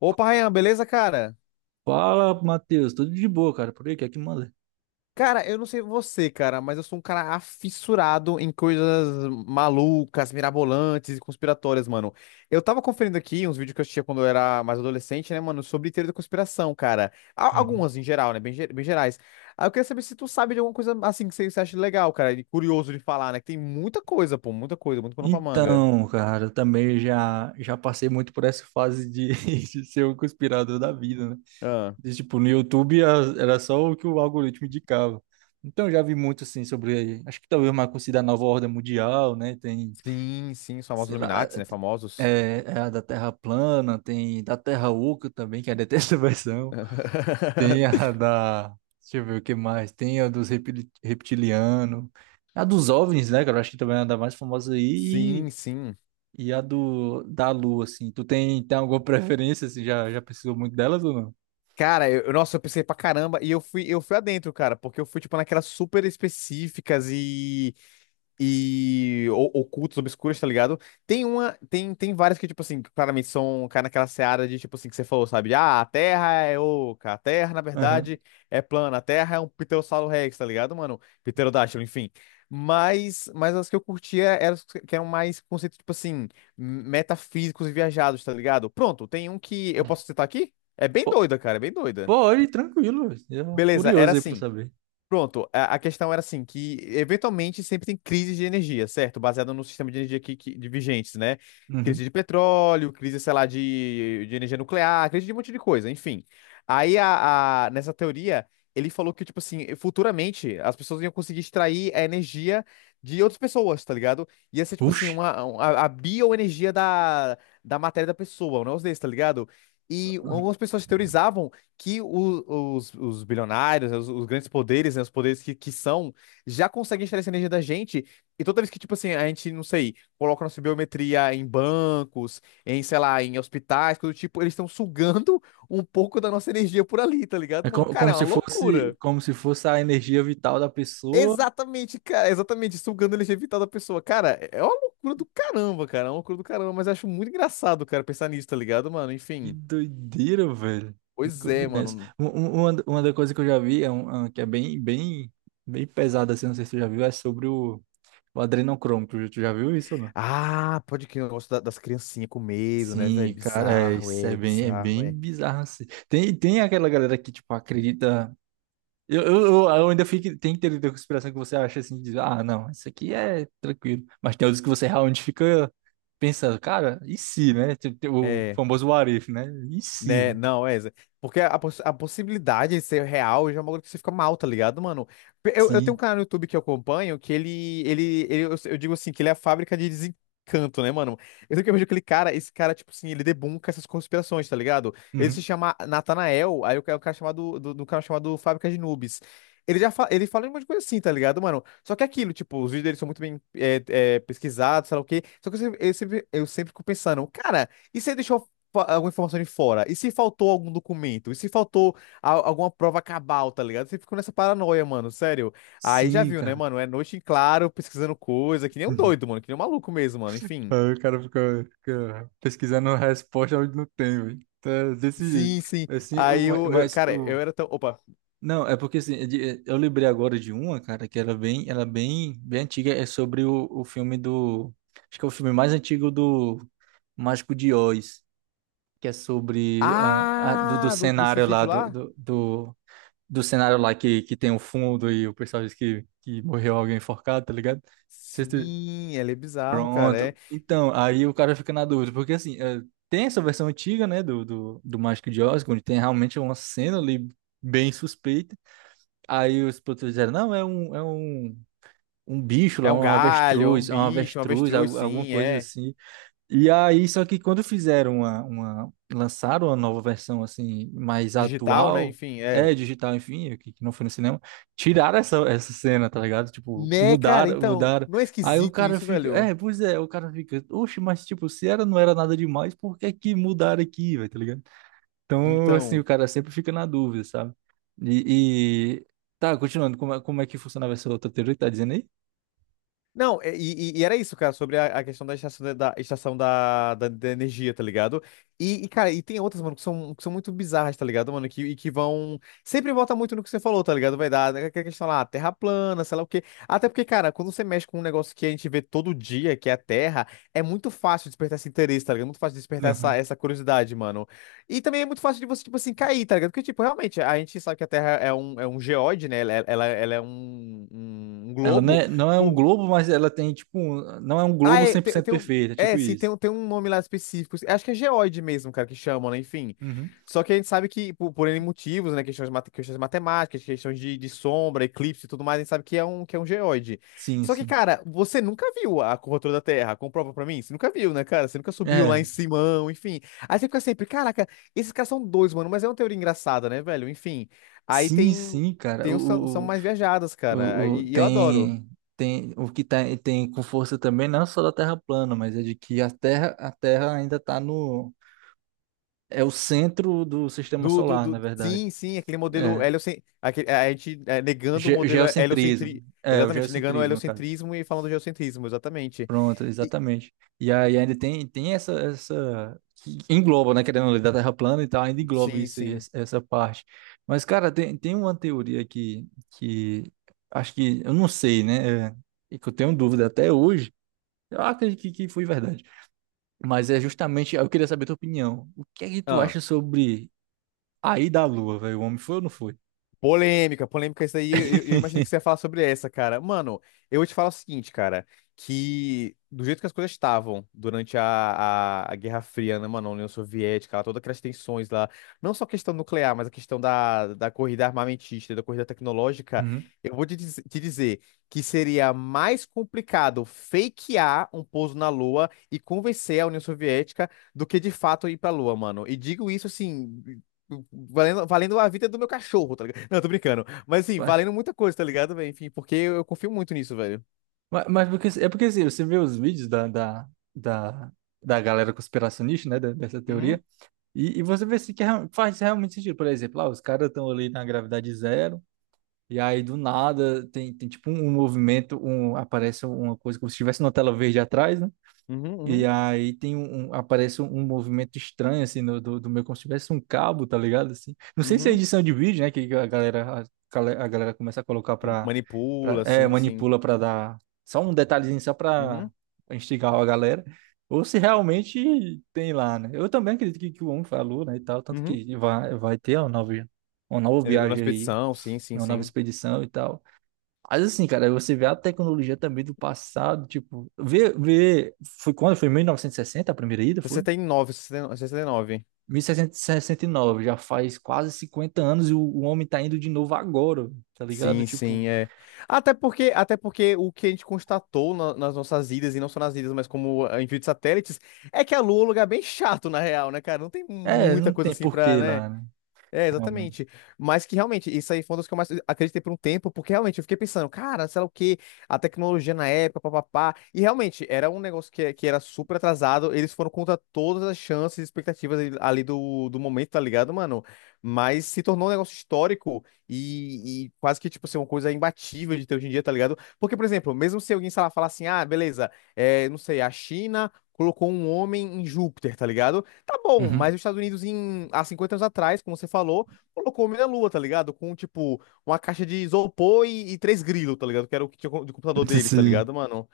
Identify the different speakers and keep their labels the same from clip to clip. Speaker 1: Opa, Ryan, beleza, cara?
Speaker 2: Fala, Matheus, tudo de boa, cara, por aí, que é que manda?
Speaker 1: Cara, eu não sei você, cara, mas eu sou um cara afissurado em coisas malucas, mirabolantes e conspiratórias, mano. Eu tava conferindo aqui uns vídeos que eu assistia quando eu era mais adolescente, né, mano, sobre teoria da conspiração, cara. Algumas em geral, né, bem, bem gerais. Aí eu queria saber se tu sabe de alguma coisa assim que você acha legal, cara, e curioso de falar, né, que tem muita coisa, pô, muita coisa, muito pano pra manga.
Speaker 2: Então, cara, eu também já passei muito por essa fase de, de ser o conspirador da vida, né?
Speaker 1: Ah,
Speaker 2: De, tipo, no YouTube era só o que o algoritmo indicava. Então, eu já vi muito, assim, sobre, acho que talvez uma coisa da nova ordem mundial, né? Tem,
Speaker 1: sim, sim, os famosos
Speaker 2: sei lá,
Speaker 1: Illuminati, né, famosos.
Speaker 2: é a da Terra plana, tem da Terra oca também, que é a dessa versão. Tem a da. Deixa eu ver o que mais. Tem a dos reptilianos. A dos OVNIs, né, cara? Eu acho que também é a da mais famosa aí.
Speaker 1: Sim, sim.
Speaker 2: E a do, da Lua, assim. Tu tem alguma preferência, assim? Já precisou muito delas ou não?
Speaker 1: Cara, nossa, eu pensei pra caramba e eu fui adentro, cara, porque eu fui, tipo, naquelas super específicas e ocultas, obscuras, tá ligado? Tem uma, tem várias que, tipo assim, que claramente são, cara, naquela seara de, tipo assim, que você falou, sabe? Ah, a Terra é oca, a Terra, na
Speaker 2: Aham.
Speaker 1: verdade, é plana, a Terra é um Pterossauro Rex, tá ligado, mano? Pterodátilo, enfim. Mas as que eu curtia eram as que eram mais conceitos, tipo assim, metafísicos e viajados, tá ligado? Pronto, tem um que eu posso citar aqui? É bem
Speaker 2: Pô,
Speaker 1: doida, cara, é bem doida.
Speaker 2: pode, tranquilo. Eu,
Speaker 1: Beleza, era
Speaker 2: curioso aí pra
Speaker 1: assim.
Speaker 2: saber.
Speaker 1: Pronto, a questão era assim, que eventualmente sempre tem crises de energia, certo? Baseado no sistema de energia de vigentes, né? Crise
Speaker 2: Uhum.
Speaker 1: de petróleo, crise, sei lá, de energia nuclear, crise de um monte de coisa, enfim. Aí, nessa teoria, ele falou que, tipo assim, futuramente as pessoas iam conseguir extrair a energia de outras pessoas, tá ligado? Ia ser, tipo assim,
Speaker 2: Oxi.
Speaker 1: a bioenergia da matéria da pessoa, um negócio desse, tá ligado? E algumas pessoas teorizavam que os bilionários, né, os grandes poderes, né, os poderes que são, já conseguem extrair essa energia da gente. E toda vez que, tipo assim, a gente, não sei, coloca nossa biometria em bancos, em, sei lá, em hospitais, coisa do tipo, eles estão sugando um pouco da nossa energia por ali, tá
Speaker 2: É
Speaker 1: ligado, mano? Cara, é uma loucura.
Speaker 2: como se fosse a energia vital da pessoa.
Speaker 1: Exatamente, cara, exatamente, sugando a energia vital da pessoa. Cara, é uma loucura do caramba, cara, é uma loucura do caramba, mas eu acho muito engraçado, cara, pensar nisso, tá ligado, mano?
Speaker 2: Que
Speaker 1: Enfim,
Speaker 2: doideira, velho.
Speaker 1: pois
Speaker 2: Nunca vi
Speaker 1: é,
Speaker 2: nessa.
Speaker 1: mano.
Speaker 2: Uma das coisas que eu já vi, é um que é bem, bem, bem pesada, assim, não sei se tu já viu, é sobre o adrenocromo. Tu já viu isso ou não?
Speaker 1: Ah, pode que eu gosto da- das criancinhas com medo, né, velho?
Speaker 2: Sim, cara, é,
Speaker 1: Bizarro,
Speaker 2: isso
Speaker 1: é,
Speaker 2: é
Speaker 1: bizarro,
Speaker 2: bem
Speaker 1: é.
Speaker 2: bizarro, assim. Tem aquela galera que, tipo, acredita. Eu ainda fico. Tem teoria da conspiração que você acha, assim, diz, ah, não, isso aqui é tranquilo. Mas tem outros que você realmente fica pensando, cara, e se, né? Tipo, tem o
Speaker 1: É.
Speaker 2: famoso what if, né? E se?
Speaker 1: Né?
Speaker 2: Né?
Speaker 1: Não, é. Porque a, a possibilidade de ser real já é uma coisa que você fica mal, tá ligado, mano? Eu tenho um
Speaker 2: Sim.
Speaker 1: canal no YouTube que eu acompanho que eu digo assim, que ele é a fábrica de desencanto, né, mano? Eu sempre que eu vejo aquele cara, esse cara, tipo assim, ele debunka essas conspirações, tá ligado? Ele se
Speaker 2: Uhum.
Speaker 1: chama Natanael, aí o cara chamado, do canal chamado Fábrica de Noobs. Ele já fa- ele fala um monte de coisa assim, tá ligado, mano? Só que é aquilo, tipo, os vídeos dele são muito bem pesquisados, sei lá o quê. Só que eu sempre fico pensando, cara. E você deixou alguma informação de fora? E se faltou algum documento? E se faltou alguma prova cabal, tá ligado? Você ficou nessa paranoia, mano, sério. Aí já
Speaker 2: Sim,
Speaker 1: viu, né,
Speaker 2: cara.
Speaker 1: mano? É noite em claro, pesquisando coisa, que nem um doido, mano, que nem um maluco mesmo, mano, enfim.
Speaker 2: Aí o cara fica pesquisando a resposta onde não tem, velho. Então, é desse
Speaker 1: Sim,
Speaker 2: jeito.
Speaker 1: sim.
Speaker 2: Assim,
Speaker 1: Aí
Speaker 2: mas
Speaker 1: cara, eu
Speaker 2: o
Speaker 1: era tão. Opa.
Speaker 2: não, é porque assim, eu lembrei agora de uma, cara, que era bem, ela é bem, bem antiga, é sobre o filme do, acho que é o filme mais antigo do Mágico de Oz, que é sobre do
Speaker 1: Ah, do, do
Speaker 2: cenário lá
Speaker 1: suicídio
Speaker 2: do,
Speaker 1: lá?
Speaker 2: do, do, do cenário lá que tem o fundo e o pessoal diz que morreu alguém enforcado, tá ligado?
Speaker 1: Sim, ele é bizarro, cara. É,
Speaker 2: Pronto. Então, aí o cara fica na dúvida, porque assim, tem essa versão antiga, né, do Mágico de Oz, onde tem realmente uma cena ali bem suspeita. Aí os produtores disseram, não, é um, um bicho lá,
Speaker 1: é um
Speaker 2: um
Speaker 1: galho, é um
Speaker 2: avestruz, é um
Speaker 1: bicho, um
Speaker 2: avestruz,
Speaker 1: avestruz,
Speaker 2: alguma
Speaker 1: sim,
Speaker 2: coisa
Speaker 1: é.
Speaker 2: assim. E aí, só que quando fizeram uma, lançaram uma nova versão assim, mais
Speaker 1: Digital, né?
Speaker 2: atual,
Speaker 1: Enfim, é.
Speaker 2: é digital, enfim, que não foi no cinema, tiraram essa cena, tá ligado? Tipo,
Speaker 1: Né, cara?
Speaker 2: mudaram,
Speaker 1: Então,
Speaker 2: mudaram.
Speaker 1: não é
Speaker 2: Aí o
Speaker 1: esquisito
Speaker 2: cara
Speaker 1: isso,
Speaker 2: fica,
Speaker 1: velho?
Speaker 2: é, pois é, o cara fica, oxe, mas tipo, se era, não era nada demais, por que que mudaram aqui, velho, tá ligado? Então, assim, o
Speaker 1: Então.
Speaker 2: cara sempre fica na dúvida, sabe? E, e- tá, continuando, como é que funcionava essa outra teoria que tá dizendo aí?
Speaker 1: Não, e era isso, cara, sobre a questão da estação, da estação da energia, tá ligado? E, cara, e tem outras, mano, que são muito bizarras, tá ligado, mano? Que, e que vão. Sempre volta muito no que você falou, tá ligado? Vai dar aquela questão lá, Terra plana, sei lá o quê. Até porque, cara, quando você mexe com um negócio que a gente vê todo dia, que é a Terra, é muito fácil despertar esse interesse, tá ligado? É muito fácil despertar essa curiosidade, mano. E também é muito fácil de você, tipo assim, cair, tá ligado? Porque, tipo, realmente, a gente sabe que a Terra é um geóide, né? Ela é um
Speaker 2: Ela não
Speaker 1: globo.
Speaker 2: é, não é um globo, mas ela tem, tipo, não é um
Speaker 1: Ah,
Speaker 2: globo
Speaker 1: é,
Speaker 2: cem por
Speaker 1: tem,
Speaker 2: cento
Speaker 1: tem um,
Speaker 2: perfeito, é
Speaker 1: é,
Speaker 2: tipo
Speaker 1: sim, tem,
Speaker 2: isso.
Speaker 1: um- tem um nome lá específico. Acho que é geoide mesmo, cara, que chamam, né? Enfim.
Speaker 2: Uhum.
Speaker 1: Só que a gente sabe que, por N motivos, né? Questões, questões matemáticas, questões de sombra, eclipse e tudo mais, a gente sabe que é um geoide.
Speaker 2: Sim,
Speaker 1: Só que,
Speaker 2: sim.
Speaker 1: cara, você nunca viu a curvatura da Terra? Comprova pra mim? Você nunca viu, né, cara? Você nunca subiu lá
Speaker 2: É,
Speaker 1: em Simão, enfim. Aí você fica sempre, caraca, esses caras são dois, mano, mas é uma teoria engraçada, né, velho? Enfim. Aí
Speaker 2: sim,
Speaker 1: tem.
Speaker 2: sim, cara.
Speaker 1: Tem os são, são mais viajadas, cara.
Speaker 2: O, o-
Speaker 1: E eu adoro.
Speaker 2: tem, tem o que tá, tem com força também, não é só da Terra plana, mas é de que a Terra ainda tá no, é o centro do sistema solar, na verdade.
Speaker 1: Sim, sim, aquele modelo
Speaker 2: É,
Speaker 1: heliocentrismo. A gente é, negando o modelo heliocentrismo.
Speaker 2: geocentrismo. É, o
Speaker 1: Exatamente, negando o
Speaker 2: geocentrismo, cara.
Speaker 1: heliocentrismo e falando de geocentrismo, exatamente.
Speaker 2: Pronto,
Speaker 1: E-
Speaker 2: exatamente. E aí ainda tem essa, essa. Que engloba, né? Querendo ler da Terra plana e tal, ainda engloba
Speaker 1: sim,
Speaker 2: isso aí,
Speaker 1: sim.
Speaker 2: essa parte. Mas, cara, tem uma teoria que... Acho que. Eu não sei, né? E que eu tenho dúvida até hoje. Eu acredito que foi verdade. Mas é justamente. Eu queria saber a tua opinião. O que é que tu acha sobre a ida à Lua, velho? O homem foi ou não foi?
Speaker 1: Polêmica, polêmica isso aí. Eu imaginei que você ia falar sobre essa, cara. Mano, eu vou te falar o seguinte, cara, que do jeito que as coisas estavam durante a Guerra Fria, né, mano, a União Soviética, lá, todas aquelas tensões lá, não só a questão nuclear, mas a questão da corrida armamentista, da corrida tecnológica,
Speaker 2: Uhum.
Speaker 1: eu vou te dizer que seria mais complicado fakear um pouso na Lua e convencer a União Soviética do que de fato ir pra Lua, mano. E digo isso assim. Valendo, valendo a vida do meu cachorro, tá ligado? Não, tô brincando. Mas assim,
Speaker 2: Ué,
Speaker 1: valendo muita coisa, tá ligado, velho? Enfim, porque eu confio muito nisso, velho.
Speaker 2: mas porque, é porque, assim, você vê os vídeos da... da galera conspiracionista, né? Dessa
Speaker 1: Uhum,
Speaker 2: teoria. E você vê se que é faz realmente sentido. Por exemplo, lá, os caras estão ali na gravidade zero, e aí do nada tem tipo um movimento, um, aparece uma coisa como se estivesse uma tela verde atrás,
Speaker 1: uhum,
Speaker 2: e
Speaker 1: uhum,
Speaker 2: aí tem aparece um movimento estranho, assim, no, do meu, como se tivesse um cabo, tá ligado? Assim. Não sei se é
Speaker 1: uhum.
Speaker 2: edição de vídeo, né? Que a galera, a galera começa a colocar pra.
Speaker 1: Manipula,
Speaker 2: É,
Speaker 1: sim, sim.
Speaker 2: manipula pra dar só um detalhezinho, só pra
Speaker 1: Uhum,
Speaker 2: pra instigar a galera. Ou se realmente tem lá, né? Eu também acredito que o homem falou, né, e tal. Tanto
Speaker 1: uhum.
Speaker 2: que vai ter uma nova, uma nova,
Speaker 1: Eu na
Speaker 2: viagem aí,
Speaker 1: expedição, sim, sim,
Speaker 2: uma nova
Speaker 1: sim.
Speaker 2: expedição e tal. Mas assim, cara, você vê a tecnologia também do passado, tipo, vê, foi quando? Foi em 1960 a primeira ida, foi?
Speaker 1: 69, nove, sessenta e nove.
Speaker 2: 1969, já faz quase 50 anos e o homem tá indo de novo agora, tá ligado?
Speaker 1: Sim,
Speaker 2: Tipo,
Speaker 1: sim, é. Até porque o que a gente constatou nas nossas idas, e não só nas idas, mas como ah, envio de satélites, é que a Lua é um lugar bem chato, na real, né, cara? Não tem
Speaker 2: é,
Speaker 1: muita
Speaker 2: não
Speaker 1: coisa
Speaker 2: tem
Speaker 1: assim pra,
Speaker 2: porquê
Speaker 1: né?
Speaker 2: lá, né?
Speaker 1: É, exatamente.
Speaker 2: Realmente.
Speaker 1: Mas que realmente, isso aí foi uma das que eu mais acreditei por um tempo, porque realmente eu fiquei pensando, cara, sei lá o quê, a tecnologia na época, papapá. E realmente, era um negócio que era super atrasado, eles foram contra todas as chances e expectativas ali do momento, tá ligado, mano? Mas se tornou um negócio histórico e quase que, tipo, ser uma coisa imbatível de ter hoje em dia, tá ligado? Porque, por exemplo, mesmo se alguém, sei lá, falar assim, ah, beleza, é, não sei, a China colocou um homem em Júpiter, tá ligado? Tá bom, mas
Speaker 2: Uhum.
Speaker 1: os Estados Unidos, em, há 50 anos atrás, como você falou, colocou o homem na Lua, tá ligado? Com, tipo, uma caixa de isopor e três grilos, tá ligado? Que era o que tinha de computador deles, tá
Speaker 2: Sim.
Speaker 1: ligado, mano?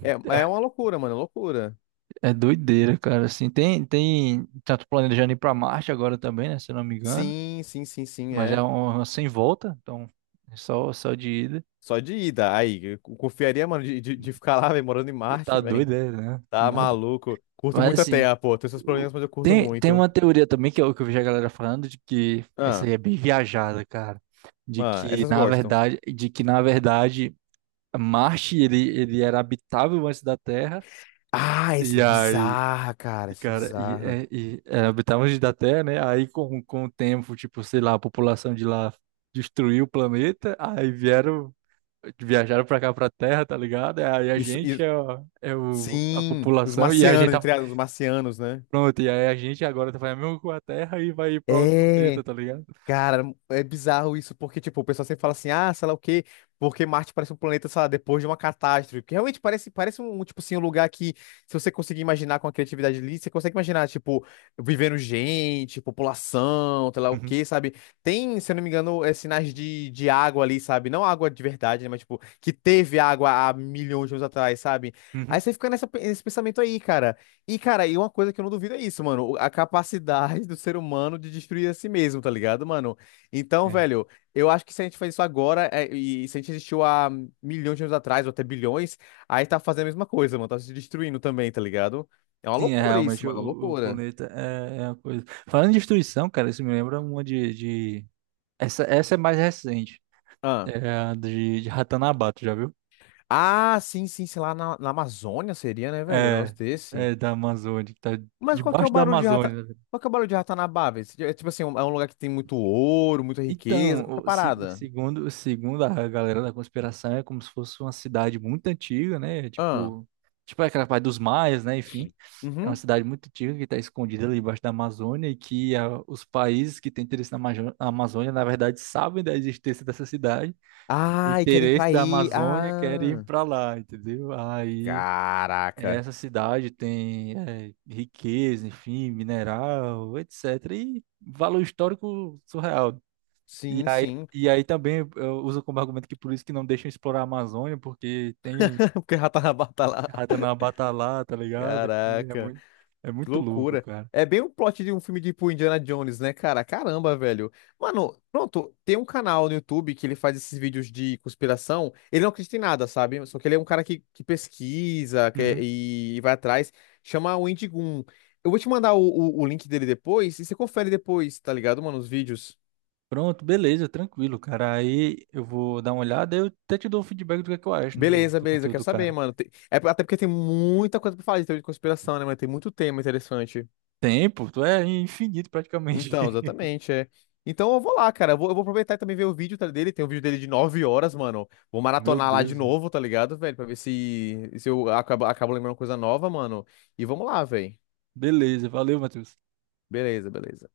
Speaker 1: É, é
Speaker 2: É,
Speaker 1: uma loucura, mano, é loucura.
Speaker 2: é doideira, cara, assim, tanto planejando ir pra Marte agora também, né, se eu não me engano,
Speaker 1: Sim, sim, sim, sim,
Speaker 2: mas é
Speaker 1: é.
Speaker 2: uma sem volta, então, é só de ida.
Speaker 1: Só de ida. Aí, eu confiaria, mano, de ficar lá, velho, morando em
Speaker 2: Você
Speaker 1: Marte,
Speaker 2: tá
Speaker 1: velho.
Speaker 2: doido, é, né?
Speaker 1: Tá maluco. Curto
Speaker 2: Mas
Speaker 1: muito a
Speaker 2: assim,
Speaker 1: Terra, pô. Tem seus
Speaker 2: o-
Speaker 1: problemas, mas eu curto
Speaker 2: tem
Speaker 1: muito.
Speaker 2: uma teoria também que eu vejo a galera falando de que essa aí
Speaker 1: Ah,
Speaker 2: é bem viajada, cara. De
Speaker 1: ah,
Speaker 2: que
Speaker 1: essas
Speaker 2: na
Speaker 1: gostam.
Speaker 2: verdade, de que na verdade Marte ele era habitável antes da Terra.
Speaker 1: Ah, essa
Speaker 2: E
Speaker 1: é
Speaker 2: aí,
Speaker 1: bizarra, cara, essa é
Speaker 2: cara,
Speaker 1: bizarra.
Speaker 2: é, habitável antes da Terra, né? Aí com o tempo, tipo, sei lá, a população de lá destruiu o planeta, aí vieram, viajaram pra cá pra Terra, tá ligado? Aí a
Speaker 1: Isso,
Speaker 2: gente a
Speaker 1: sim, os
Speaker 2: população e a gente
Speaker 1: marcianos,
Speaker 2: tá.
Speaker 1: entre aspas, os marcianos, né?
Speaker 2: Pronto, e aí a gente agora vai mesmo com a Terra e vai ir pra outro planeta,
Speaker 1: É,
Speaker 2: tá ligado?
Speaker 1: cara, é bizarro isso, porque, tipo, o pessoal sempre fala assim, ah, sei lá o quê, porque Marte parece um planeta, sei lá, depois de uma catástrofe, porque realmente parece, parece um, tipo assim, um lugar que, se você conseguir imaginar com a criatividade ali, você consegue imaginar, tipo, vivendo gente, população, sei lá o
Speaker 2: Uhum,
Speaker 1: quê, sabe? Tem, se eu não me engano, sinais de água ali, sabe? Não água de verdade, né, mas, tipo, que teve água há milhões de anos atrás, sabe? Aí
Speaker 2: uhum,
Speaker 1: você fica nessa, nesse pensamento aí, cara. E, cara, e uma coisa que eu não duvido é isso, mano. A capacidade do ser humano de destruir a si mesmo, tá ligado, mano? Então,
Speaker 2: é.
Speaker 1: velho, eu acho que se a gente faz isso agora, é, e se a gente existiu há milhões de anos atrás, ou até bilhões, aí tá fazendo a mesma coisa, mano. Tá se destruindo também, tá ligado? É uma
Speaker 2: Sim, é,
Speaker 1: loucura isso,
Speaker 2: realmente o,
Speaker 1: mano. Uma
Speaker 2: o o
Speaker 1: loucura.
Speaker 2: planeta é uma coisa. Falando em destruição, cara, isso me lembra uma de... Essa é mais recente.
Speaker 1: Ah.
Speaker 2: É a de Ratanabá, tu já viu?
Speaker 1: Ah, sim, sim, sei lá, na, na Amazônia seria, né, velho? Um
Speaker 2: É,
Speaker 1: negócio desse.
Speaker 2: é da Amazônia, que tá
Speaker 1: Mas qual que é o
Speaker 2: debaixo da
Speaker 1: barulho de rata.
Speaker 2: Amazônia. Né?
Speaker 1: Qual que é o barulho de Ratanabá, velho? É tipo assim, um- é um lugar que tem muito ouro, muita riqueza, qualquer
Speaker 2: Então,
Speaker 1: parada.
Speaker 2: segundo a galera da conspiração, é como se fosse uma cidade muito antiga, né?
Speaker 1: Ah.
Speaker 2: Tipo aquela parte dos maias, né? Enfim. É uma
Speaker 1: Uhum.
Speaker 2: cidade muito antiga que está escondida ali embaixo da Amazônia e que os países que têm interesse na na Amazônia, na verdade, sabem da existência dessa cidade. O
Speaker 1: Ai, querem
Speaker 2: interesse
Speaker 1: pra
Speaker 2: da
Speaker 1: ir.
Speaker 2: Amazônia quer ir
Speaker 1: Ah,
Speaker 2: para lá, entendeu? Aí
Speaker 1: caraca.
Speaker 2: essa cidade tem riqueza, enfim, mineral, etc. E valor histórico surreal. E
Speaker 1: Sim,
Speaker 2: aí,
Speaker 1: sim.
Speaker 2: e aí também eu uso como argumento que por isso que não deixam explorar a Amazônia, porque tem
Speaker 1: Porque o Ratanabá tá lá.
Speaker 2: Ratanabata lá, tá ligado? Enfim,
Speaker 1: Caraca,
Speaker 2: é
Speaker 1: que
Speaker 2: muito louco,
Speaker 1: loucura.
Speaker 2: cara.
Speaker 1: É bem o plot de um filme tipo Indiana Jones, né, cara? Caramba, velho. Mano, pronto, tem um canal no YouTube que ele faz esses vídeos de conspiração. Ele não acredita em nada, sabe? Só que ele é um cara que pesquisa
Speaker 2: Uhum.
Speaker 1: vai atrás. Chama o Indigun. Eu vou te mandar o, o link dele depois e você confere depois, tá ligado, mano? Os vídeos.
Speaker 2: Pronto, beleza, tranquilo, cara. Aí eu vou dar uma olhada e eu até te dou um feedback do que é que eu acho, né, do,
Speaker 1: Beleza,
Speaker 2: do
Speaker 1: beleza, eu
Speaker 2: conteúdo
Speaker 1: quero
Speaker 2: do
Speaker 1: saber,
Speaker 2: cara.
Speaker 1: mano. É até porque tem muita coisa pra falar de teoria de conspiração, né, mano? Tem muito tema interessante.
Speaker 2: Tempo, tu é infinito praticamente.
Speaker 1: Então, exatamente, é. Então eu vou lá, cara. Eu vou aproveitar e também ver o vídeo tá, dele. Tem um vídeo dele de 9 horas, mano. Vou
Speaker 2: Meu
Speaker 1: maratonar lá de
Speaker 2: Deus, velho.
Speaker 1: novo, tá ligado, velho? Pra ver se, se eu acabo, acabo lembrando coisa nova, mano. E vamos lá, velho.
Speaker 2: Beleza, valeu, Matheus.
Speaker 1: Beleza, beleza.